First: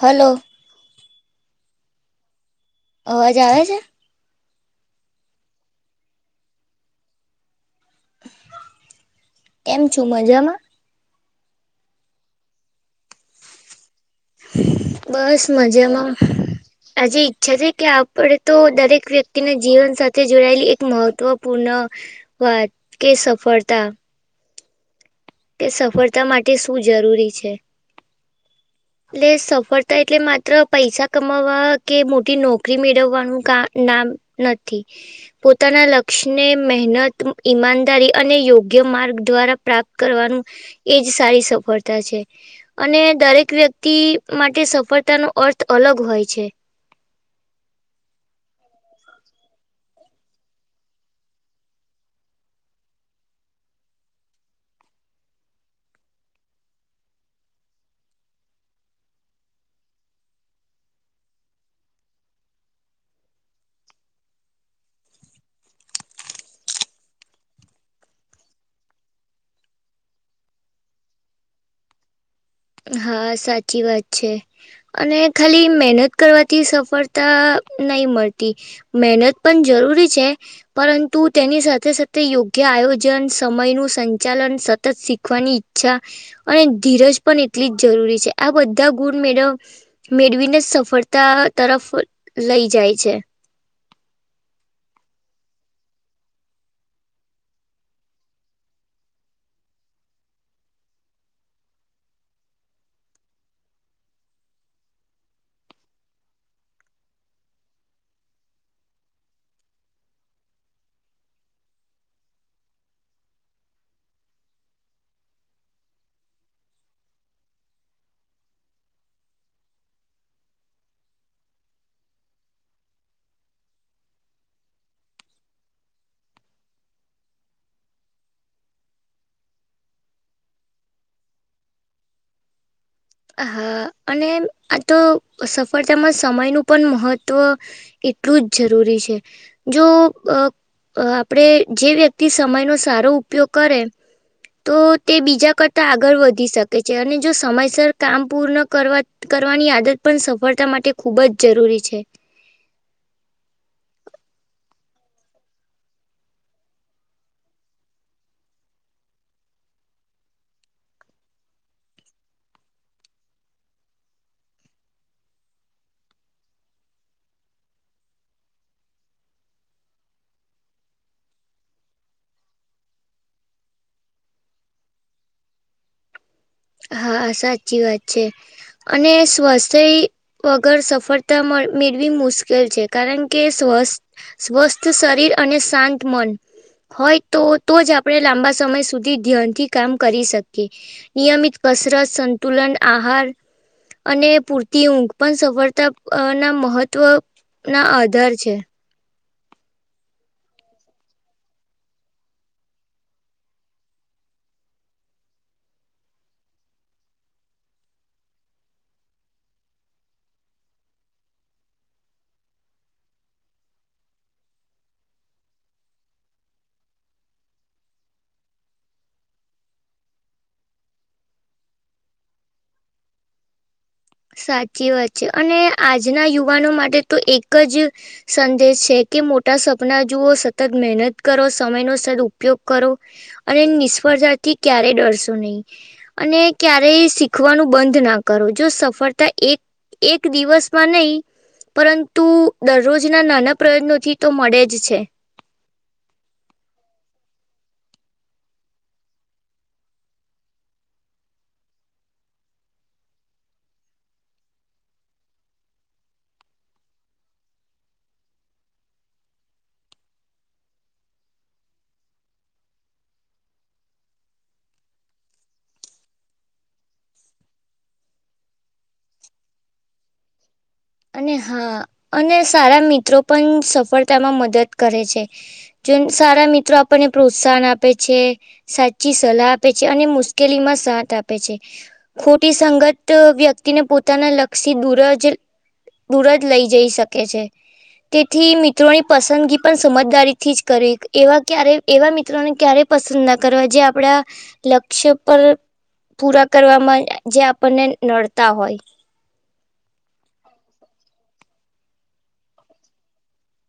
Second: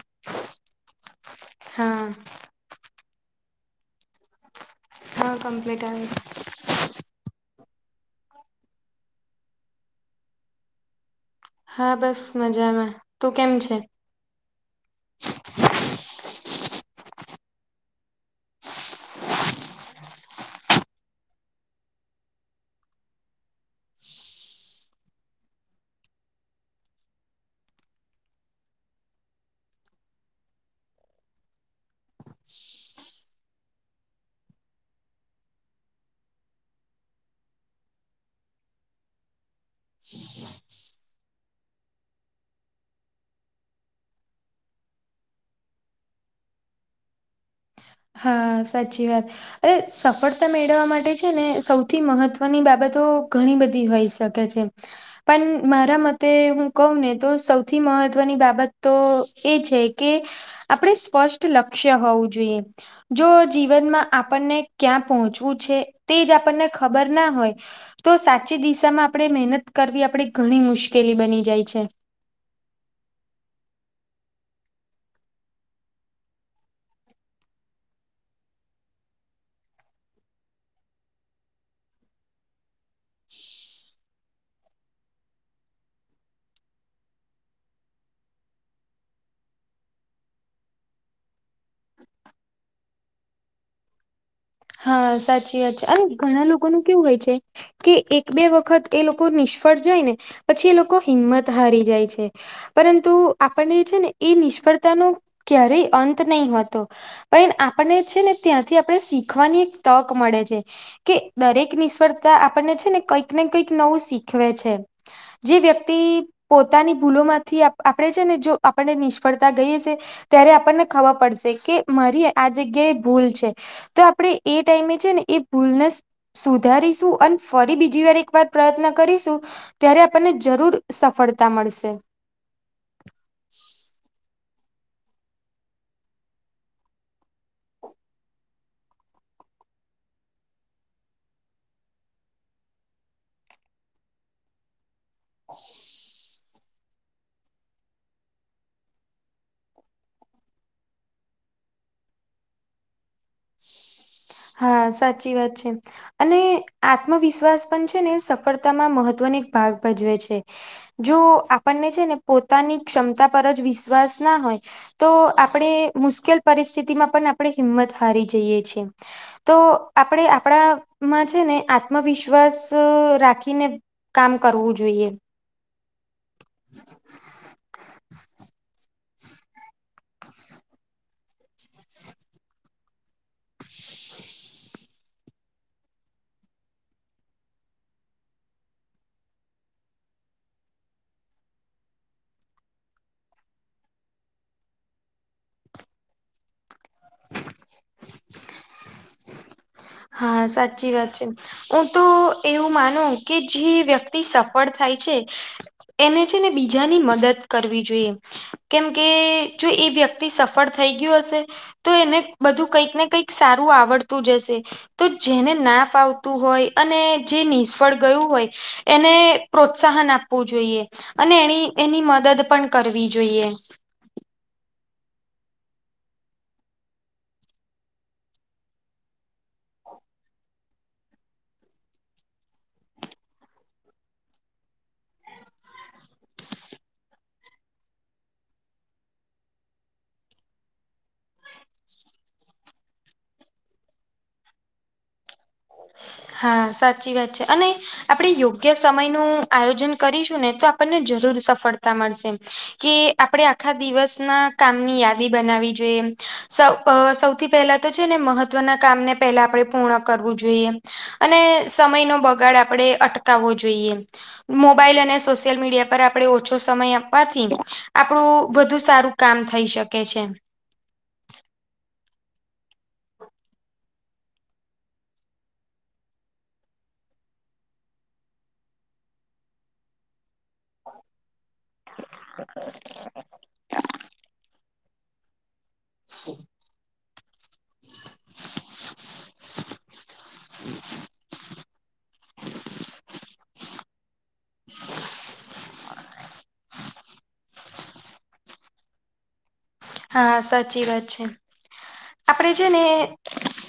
Hello હાઅઅ અવાજ આવે છે? હા કમપ્લીટ આવે છે. કેમ છો મજામાં? હા બસ મજામાં. તું કેમ છે? બસ મજામાં. આજે ઈચ્છા છે કે આપણે તો દરેક વ્યક્તિના જીવન સાથે જોડાયેલી એક મહત્ત્વપૂર્ણ વાત કે સફળતા તે સફળતા માટે શું જરૂરી છે.? એટલે સફળતા એટલે માત્ર પૈસા કમાવવા કે, મોટી નોકરી મેળવવાનું ક નામ નથી. પોતાના લક્ષ્યને મહેનત ઈમાનદારી અને યોગ્ય માર્ગ દ્વારા પ્રાપ્ત કરવાનું એજ સારી સફળતા છે. અને દરેક વ્યક્ તિ માટે સફળતાનો અર્થ અલગ હોય છે. હા સાચી વાત. અરે સફળતા મેળવવા માટે છે ને સૌથી મહત્વની બાબતો ઘણી બધી હોય છે. શકે છે. પણ મારા મતે હું કહુંઉ ને તો સૌથી મહત્વની બાબત તો એ છે કે આપણે સ્પષ્ટ લક્ષ્ય હોવું જોઈએ. જો જીવનમાં આપણને ક્યાં પહોંચવું છે, તે જ આપણને ખબર ના હોય તો સાચી દિશામાં આપણે મહેનત કરવી આપણે ઘણી મુશ્કેલી બની જાય છે. હા સાચી વાત છે. અને ખાલી મહેનત કરવાથી સફળતા નય મળતી. મહેનત પણ જરૂરી છે. પરંતુ તેની સાથે સાથે યોગ્ય આયોજન, સમયનું સંચાલન સતત શીખવાની છા અને ધીરજ પણ એટલી જ જરૂરી છે. આ બધા ગુણ મેળવ મેળવીને સફળતા તરફ લઈ જાય છે. હા સાચી વાત છે હવે ઘણા લોકોનું કેવું હોય છે. કે એક બે વખત એ લોકો નિષ્ફળ જાય ને, પછી એ લોકો હિંમત હારી જાય છે. પરંતુ આપણને છે ને એ નિષ્ફળતાનો ક્યારેય અંત નહી હતો. પણ આપણને છે ને ત્યાંથી આપણે શીખવાની એક તક મળે છે. કે દરેક નિષ્ફળતા આપણને છે ને કંઈક ને કંઈક નવું શીખવે છે. જે વ્યક્તિ પોતાની ભૂલો માંથી આપણેે છે ને જો આપને નિષ્ફળતા ગઈએ છીએ. ત્યારે આપણને ખબર પડશે કે મારી આ જગ્યા એ ભૂલ છે. તો આપડે એ ટાઈમે છે ને એ ભૂલનેસ સુધારીશું અને ફરી બીજી વાર એકવાર પ્રયત્ન કરીશું ત્યારે આપણને જરૂર સફળતા મળશે. હા અને આ તો સફળતામાં સમયનું પણ મહત્ત્વ એટલું જ જરૂરી છે. જો આપણે જે વ્યક્તિ સમયનો સારો ઉપયોગ કરે. તો તે બીજા કરતા આગળ વધી શકે છે અને જો સમયસર કામ પૂર્ણ કરવા કરવાની આદત પણ સફળતા માટે ખૂબ જ જરૂરી છે. હા સાચી વાત છે. અને આત્મવિશ્વાસ પણ છે ને સફળતામાં મહત્વની એક ભાગ ભજવે છે. જો આપણને છે ને પોતાની ક્ષમતા પર જ વિશ્વાસ ના હોય. તો આપણે મુશ્કેલ પરિસ્થિતિમાં પણ આપણે હિંમત હારી જઈએ છે. તો આપણે આપણામાં છે ને આત્મવિશ્વાસ રાખીને. કામ કરવું જોઈએ. હા સાચી વાત છે અને સ્વસ્થ્ય વગર સફળતા મેળવી મુશ્કેલ છે કારણ કે સ્વસ્થ સ્વસ્થ શરીર અને શાંત મન. હોય તો તો જ આપણે લાંબા સમય સુધી ધ્યાનથી કામ કરી શકીએ નિયમિત કસરત સંતુલન આહાર અને પૂરતી ઊંઘ પણ સફળતા ના મહત્વ ના આધાર છે. હા સાચી વાત છે. હું તો એવું માનું કે જે વ્યક્તિ સફળ થાય છે. એને છે ને બીજાની મદદ કરવી જોઈએ. કેમ કે જો એ વ્યક્તિ સફળ થઈ ગયું હશે. તો એને બધું કંઈક ને કંઈક સારું આવડતું જશે. તો જેને નાફ આવતું હોય અને જે નિષ્ફળ ગયું હોય. એને પ્રોત્સાહન આપવું જોઈએ. અને એની એની મદદ પણ કરવી જોઈએ. સાચી વાત છે અને આજના યુવાનો માટે તો એક જ સંદેશ છે કે મોટા સપના જુવઓ સતત મહેનત કરો સમયનોો સદ ઉપયોગ કરો. અને નિષ્ફળતાથી ક્યારેય ડરશો નહી. અને ક્યારેય શીખવાનું બંધ ના કરો જો. ફરતા એક એક દિવસમાં નહી પરંતુ દરરોજના નાના પ્રયત્નોથી તો મળે જ છે. હા સાચી વાત છે અને આપણે યોગ્ય સમય નું આયોજન કરીશું ને તો આપણને જરૂર સફળતા મળશે કે આપણેે આખા દિવસમાં કામની યાદી બનાવી જોઈએ. સ સૌથી પહેલા તો છે ને મહત્વના કામ ને પહેલા આપે પૂર્ણ કરવું જોઈએ. અને સમય નો બગાડ આપણેે અટકાવવો જોઈએ. મોબાઈલ અને સોશિયલ મીડિયા પર આપણે ઓછો સમય આપવાથી ને આપણું વધુ સારું કામ થઈ શકે છે. અને હા અને સારા મિત્રો પણ સફળતામાં મદદ કરે છે. જો સારા મિત્રો આપણને પ્રોત્સાહન આપે છે સાચી સલાહ આપે છે અને મુ કેલી માં સાથ આપે છે. ખોટી સંગત વ્યક્તિને પોતાના લક્ષી દૂર જ દૂર જ લઈ જઈ શકે છે. તેથી મિત્રોની પસંદગી પણ સમજદારી થી જ કરે એવા ક્યારે એવા મિત્રોને ક્યારેય પસંદ ના કરવા જે આપડા લક્ષ્ય પર પૂરા કરવામાં જે આપણને નડતાં હોય. હા, સાચી વાત છે. આપણેે છે ને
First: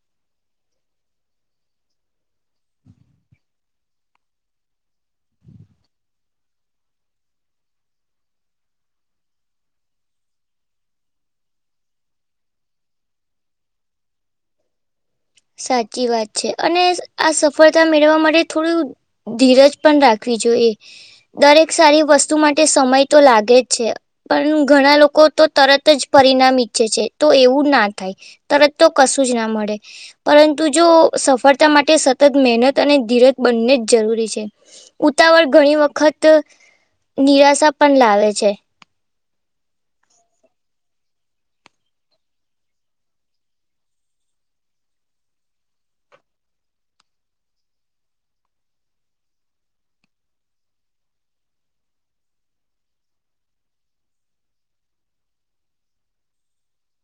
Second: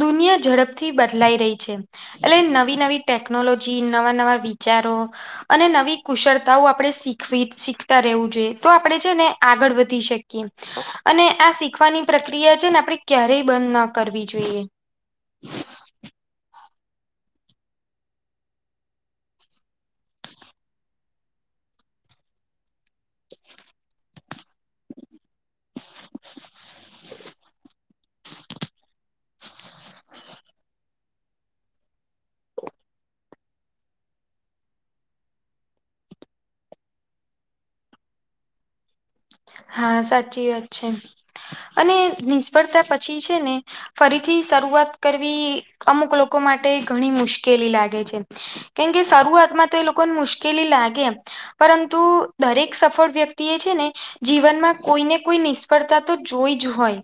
દુનિયા ઝડપથી બદલાઈ રહી છે. એટલે નવી-નવી ટેકનોલોજી નવાં-નવાં વિચારો અને નવી કુશળતાઓ આપણે શીખવી શીખતાં રહેવું જોઈએ તો આપણે છે ને આગળ વધી શકીએ. હ અને આ શીખવાની પ્રક્રિયા છે ને આપણે ક્યારેય બંધ ન કરવી જોઈએ. સાચી વાત છે અને આ સફળતા મેળવવા માટે થોડું ધીરજ પણ રાખવી જોઈએ દરેક સારી વસ્તુ માટે સમય તો લાગે જ છે. પણ ઘણા લોકો તો તરત જ પરિણામ ઈચ્છે છે તો એવું ના થાય. તરત તો કશું જ ના મળે. પરંતુ જો સફળતા માટે સતત મહેનત અને ધીરજ બંને જ જરૂરી છે. ઉતાવળ ઘણી વખત નિરાશા પણ લાવે છે. હા, સાચી વાત છે અને નિષ્ફળતા પછી છે ને ફરીથી શરૂઆત કરવી અમુક લોકો માટે ઘણી મુશ્કેલી લાગે છે. કેમ કે શરૂઆતમાં તો એ લોકોને મુશ્કેલી લાગે એમ. પરંતુ દરેક સફળ વ્યક્તિ એ છે ને જીવનમાં કોઈને કોઈ નિષ્ફળતા તો જોઈ જ હોય.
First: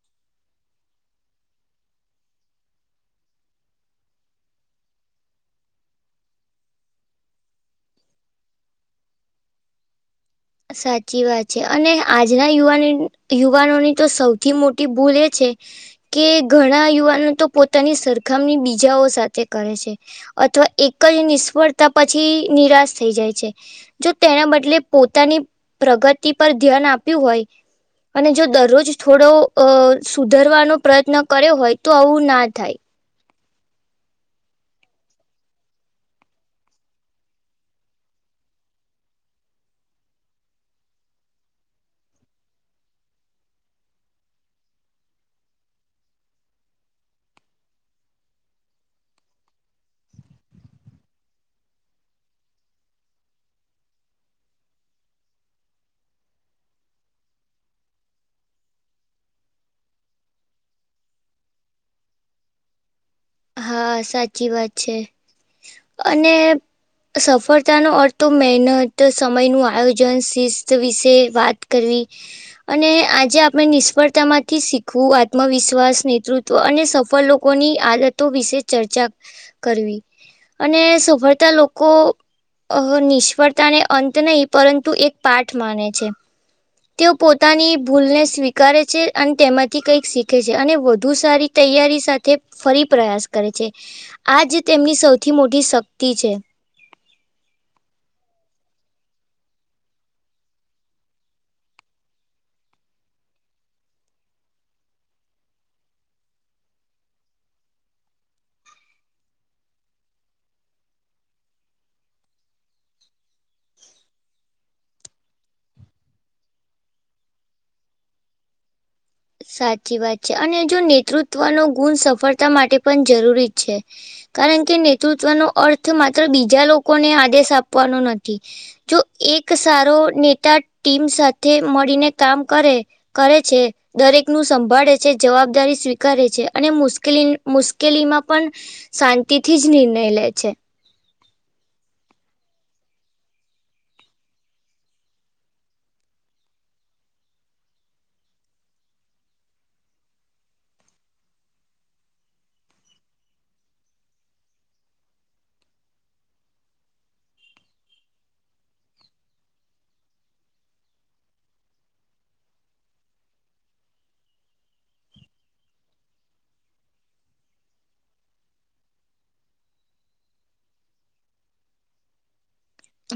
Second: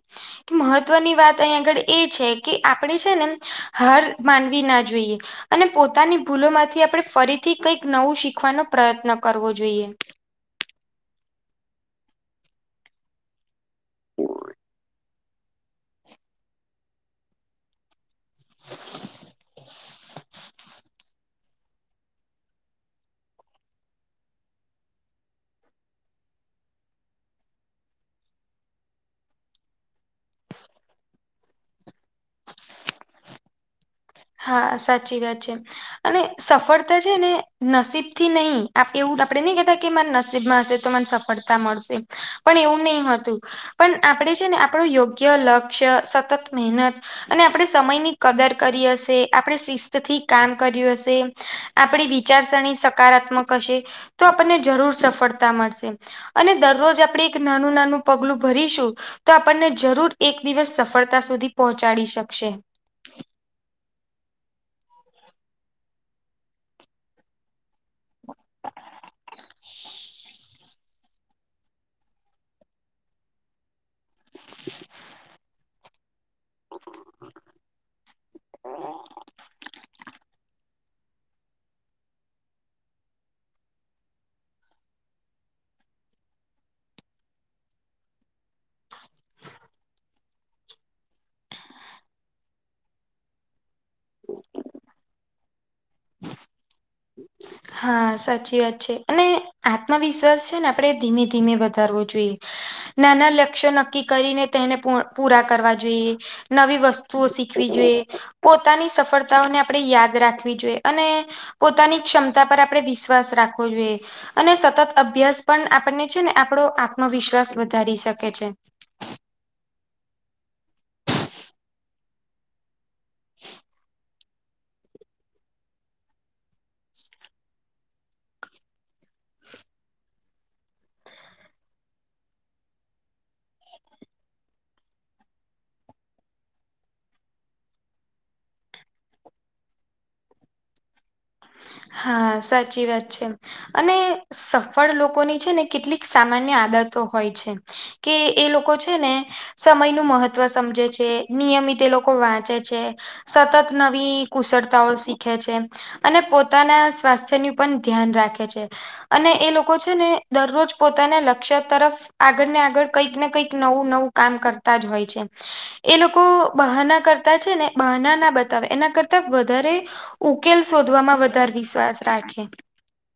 મહત્વની વાત અહીં આગળ એ છે કે આપણે છે ને હાર માનવી ના જોઈએ. અને પોતાની ભૂલોમાંથી આપણે ફરીથી કંઈક નવું શીખવાનો પ્રયત્ન કરવો જોઈએ. સાચી વાત છે અને આજના યુવાની યુવાનોની તો સૌથી મોટી ભૂલ એ છે કે ઘણા યુવાનો તો પોતાની સર ખામણી બીજાઓ સાથે કરે છે અથવા એક જ નિષ્ફળ તા પછી નિરાશ થઈ જાય છે જો તેના બદલે પોત તાની પ્રગતિ પર ધ્યાન આપ્યું હોય. અને જો દરરોજ થોડો અ સુધરવાનો પ્રયત્ન કર્યો હોય તો આવું ના થાય. હા, સાચી વાત છે. અને સફળતા છે ને નસીબથી નહીં એવું આપડે નહીં કેતા કે માર નસીબમાં હશે તો મન સફ ળતા મળશે પણ એવું નહીં હોતું. પણ આપણેે છે ને આપણું યોગ્ય લક્ષ્ય, સતત મહેનત અને આપણે સમયની કદર કરી હ શે આપણે શિસ્તથી કામ કર્યું હશે, આપણી વિચારસરણી સકારાત્મક હશે. તો આપણને જરૂર સફળતા મળશે. અને દરરોજ આપણે એક નાનું નાનું પગલું ભરીશું તો આપણને જરૂર એક દિવસ સફળતા સુધી પહોંચાડી શકશે. હા, સાચી વાત છે અને સફળતાનો અર્થ તો મહેનત, સમયનું આયોજન, શિસ્ત વિશે વાત અને આજે આપણે નિષ્ફળતામાંથી શીખવું આત્મવિશ વિશ્વાસ, નેતૃત્વ અને સફળ લોકોની તો વિશે ચર્ચા કરવી અને સફળતા લોકો અ નિષ્ફળતાને અંત નહીં પરંતુ એક પાઠ માને છે. તેઓ પોતાની ભૂલને સ્વીકારે છે અને તેમાંથી કંઈક શીખે છે અને વધુ સારી તૈયારી સાથે ફરી પ્રયાસ કરે છે, આજ તેમની સૌથી મોટી શક્તિ છે. હમ હા, સાચી વાત છે અને આત્મવિશ્વાસ છે ને આપણે ધીમે ધીમે વધારવો જોઈએ. નાના લક્ષ્ય નક્કી કરીને તેને પૂ પૂરાં કરવા જોઈએ. નવી વસ્તુઓ શીખવી જોઈએ. પોતાની સફળતાઓને આપણે યાદ રાખવી જોઈએ અને પોતાની ક્ષમતા પર આપણે વિશ્વાસ રાખવો જોઈએ અને સતત અભ્યાસ પણ આપણને છે ને આપણો આત્મવિશ્વાસ વધારી શકે છે. સાચી વાત છે અને જો નેતૃત્વનો ગુણ સફળતા માટે પણ જરૂરી છે. કારણ કે નેતૃત્વનો અર્થ માત્ર બીજા લોકોને આદેશ આપવાનો નથી. જો એક સારો નેતા ટીમ સાથે મળીને કામ કરે કરે છે દરેક નું સંભાળે છે જવાબદારી સ્વીકારે છે અને મુશ્કેલી મુશ્કેલીમાં પણ શાંતિથી જ નિર્ણય લે છે હા સાચી વાત છે. અને સફળ લોકોની છે ને કેટલીક સામાન્ય આદતો હોય છે કે એ લોકો છે ને સમય નું મહત્વ સમજે છે નિયમિત એ લોકો વાંચે છે. સતત નવી કુશળતાઓ શીખે છે અને પોતાના સ્વાસ્થ્યની પણ ધ્યાન રાખે છે અને એ લોકો છે ને દરરોજ પોતાના લક્ષ્ય તરફ આગળ ને આગળ કંઈક ને કંઈક નવું નવું કામ કરતા જ હોય છે. એ લોકો બહાના કરતા છે ને બહાના ના બતાવે એના કરતા વધારે ઉકેલ શોધવામાં વધારે વિશ્વાસ રાખે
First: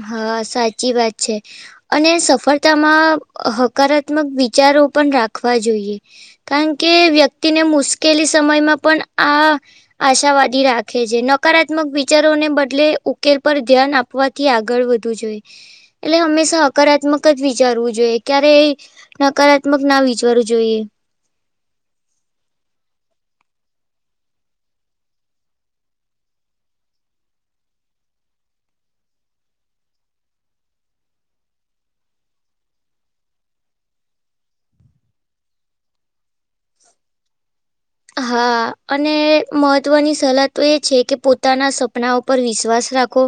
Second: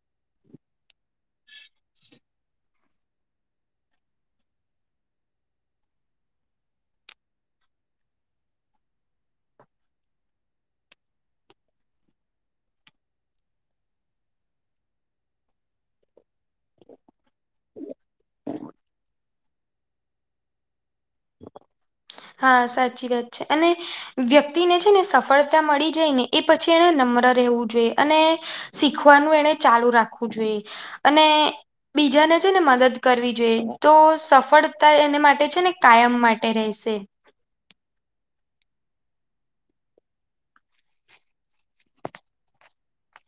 હા સાચી વાત છે અને સફર તમાં હકારાત્મક વિચારો પણ રાખવા જોઈએ. કારણ કે વ્યક્તિને મુશ્કેલી સમયમાં પણ આ આશાવાદી રાખે છે નકારાત્મક વિચારોને બદલે ઉકેલ પર ધ્યાન આપવા થી આગળ વધવું જોઈએ એટલે હંમેશા હકારાત્મક જ વિચારવું જોઈએ ક્યારે નકારાત્મક ના વીચારવું જોઈએ. [inaudible] હા સાચી વાત છે અને વ્યક્તિને છે ને સફળતા મળી જાય ને એ પછી એને નમ્ર રહેવું જોઈએ અને શીખવાનું એને ચાલુ રાખવું જોઈએ અને બીજાને છે ને મદદ કરવી જોઈએ તો સફળતા એને માટે છે ને કાયમ માટે રહેશે. હા અને મહત્વની સલાહ તો એ છે કે પોતાના સપના પર વિશ્વાસ રાખો.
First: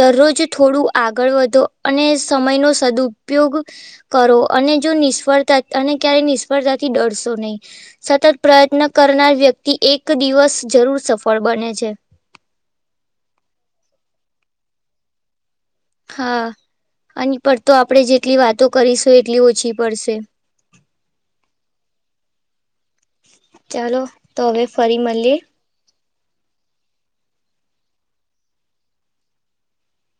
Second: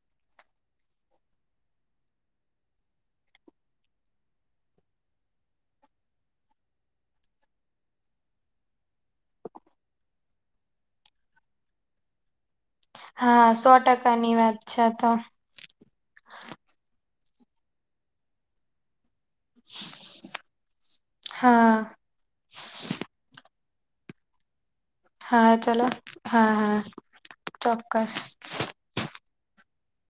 દરરોજ થોડું આગળ વધો અને સમયનો સદુપયોગ કરો અને જો નિષ્ફળતા અને ક્યારે નિષ્ફળતાથી ડરશો નહી. સતત પ્રયત્ન કરનાર વ્યક્તિ એક દિવસ જરૂર સફળ બને છે. હા સો ટકાની વાત છે તો હા અને પર તો આપડે જેટલી વાતો કરીશું એટલી ઓછી પડશે. હા ચાલો તો હવે ફરી મ હા ચલો હા હા ચોક્કસ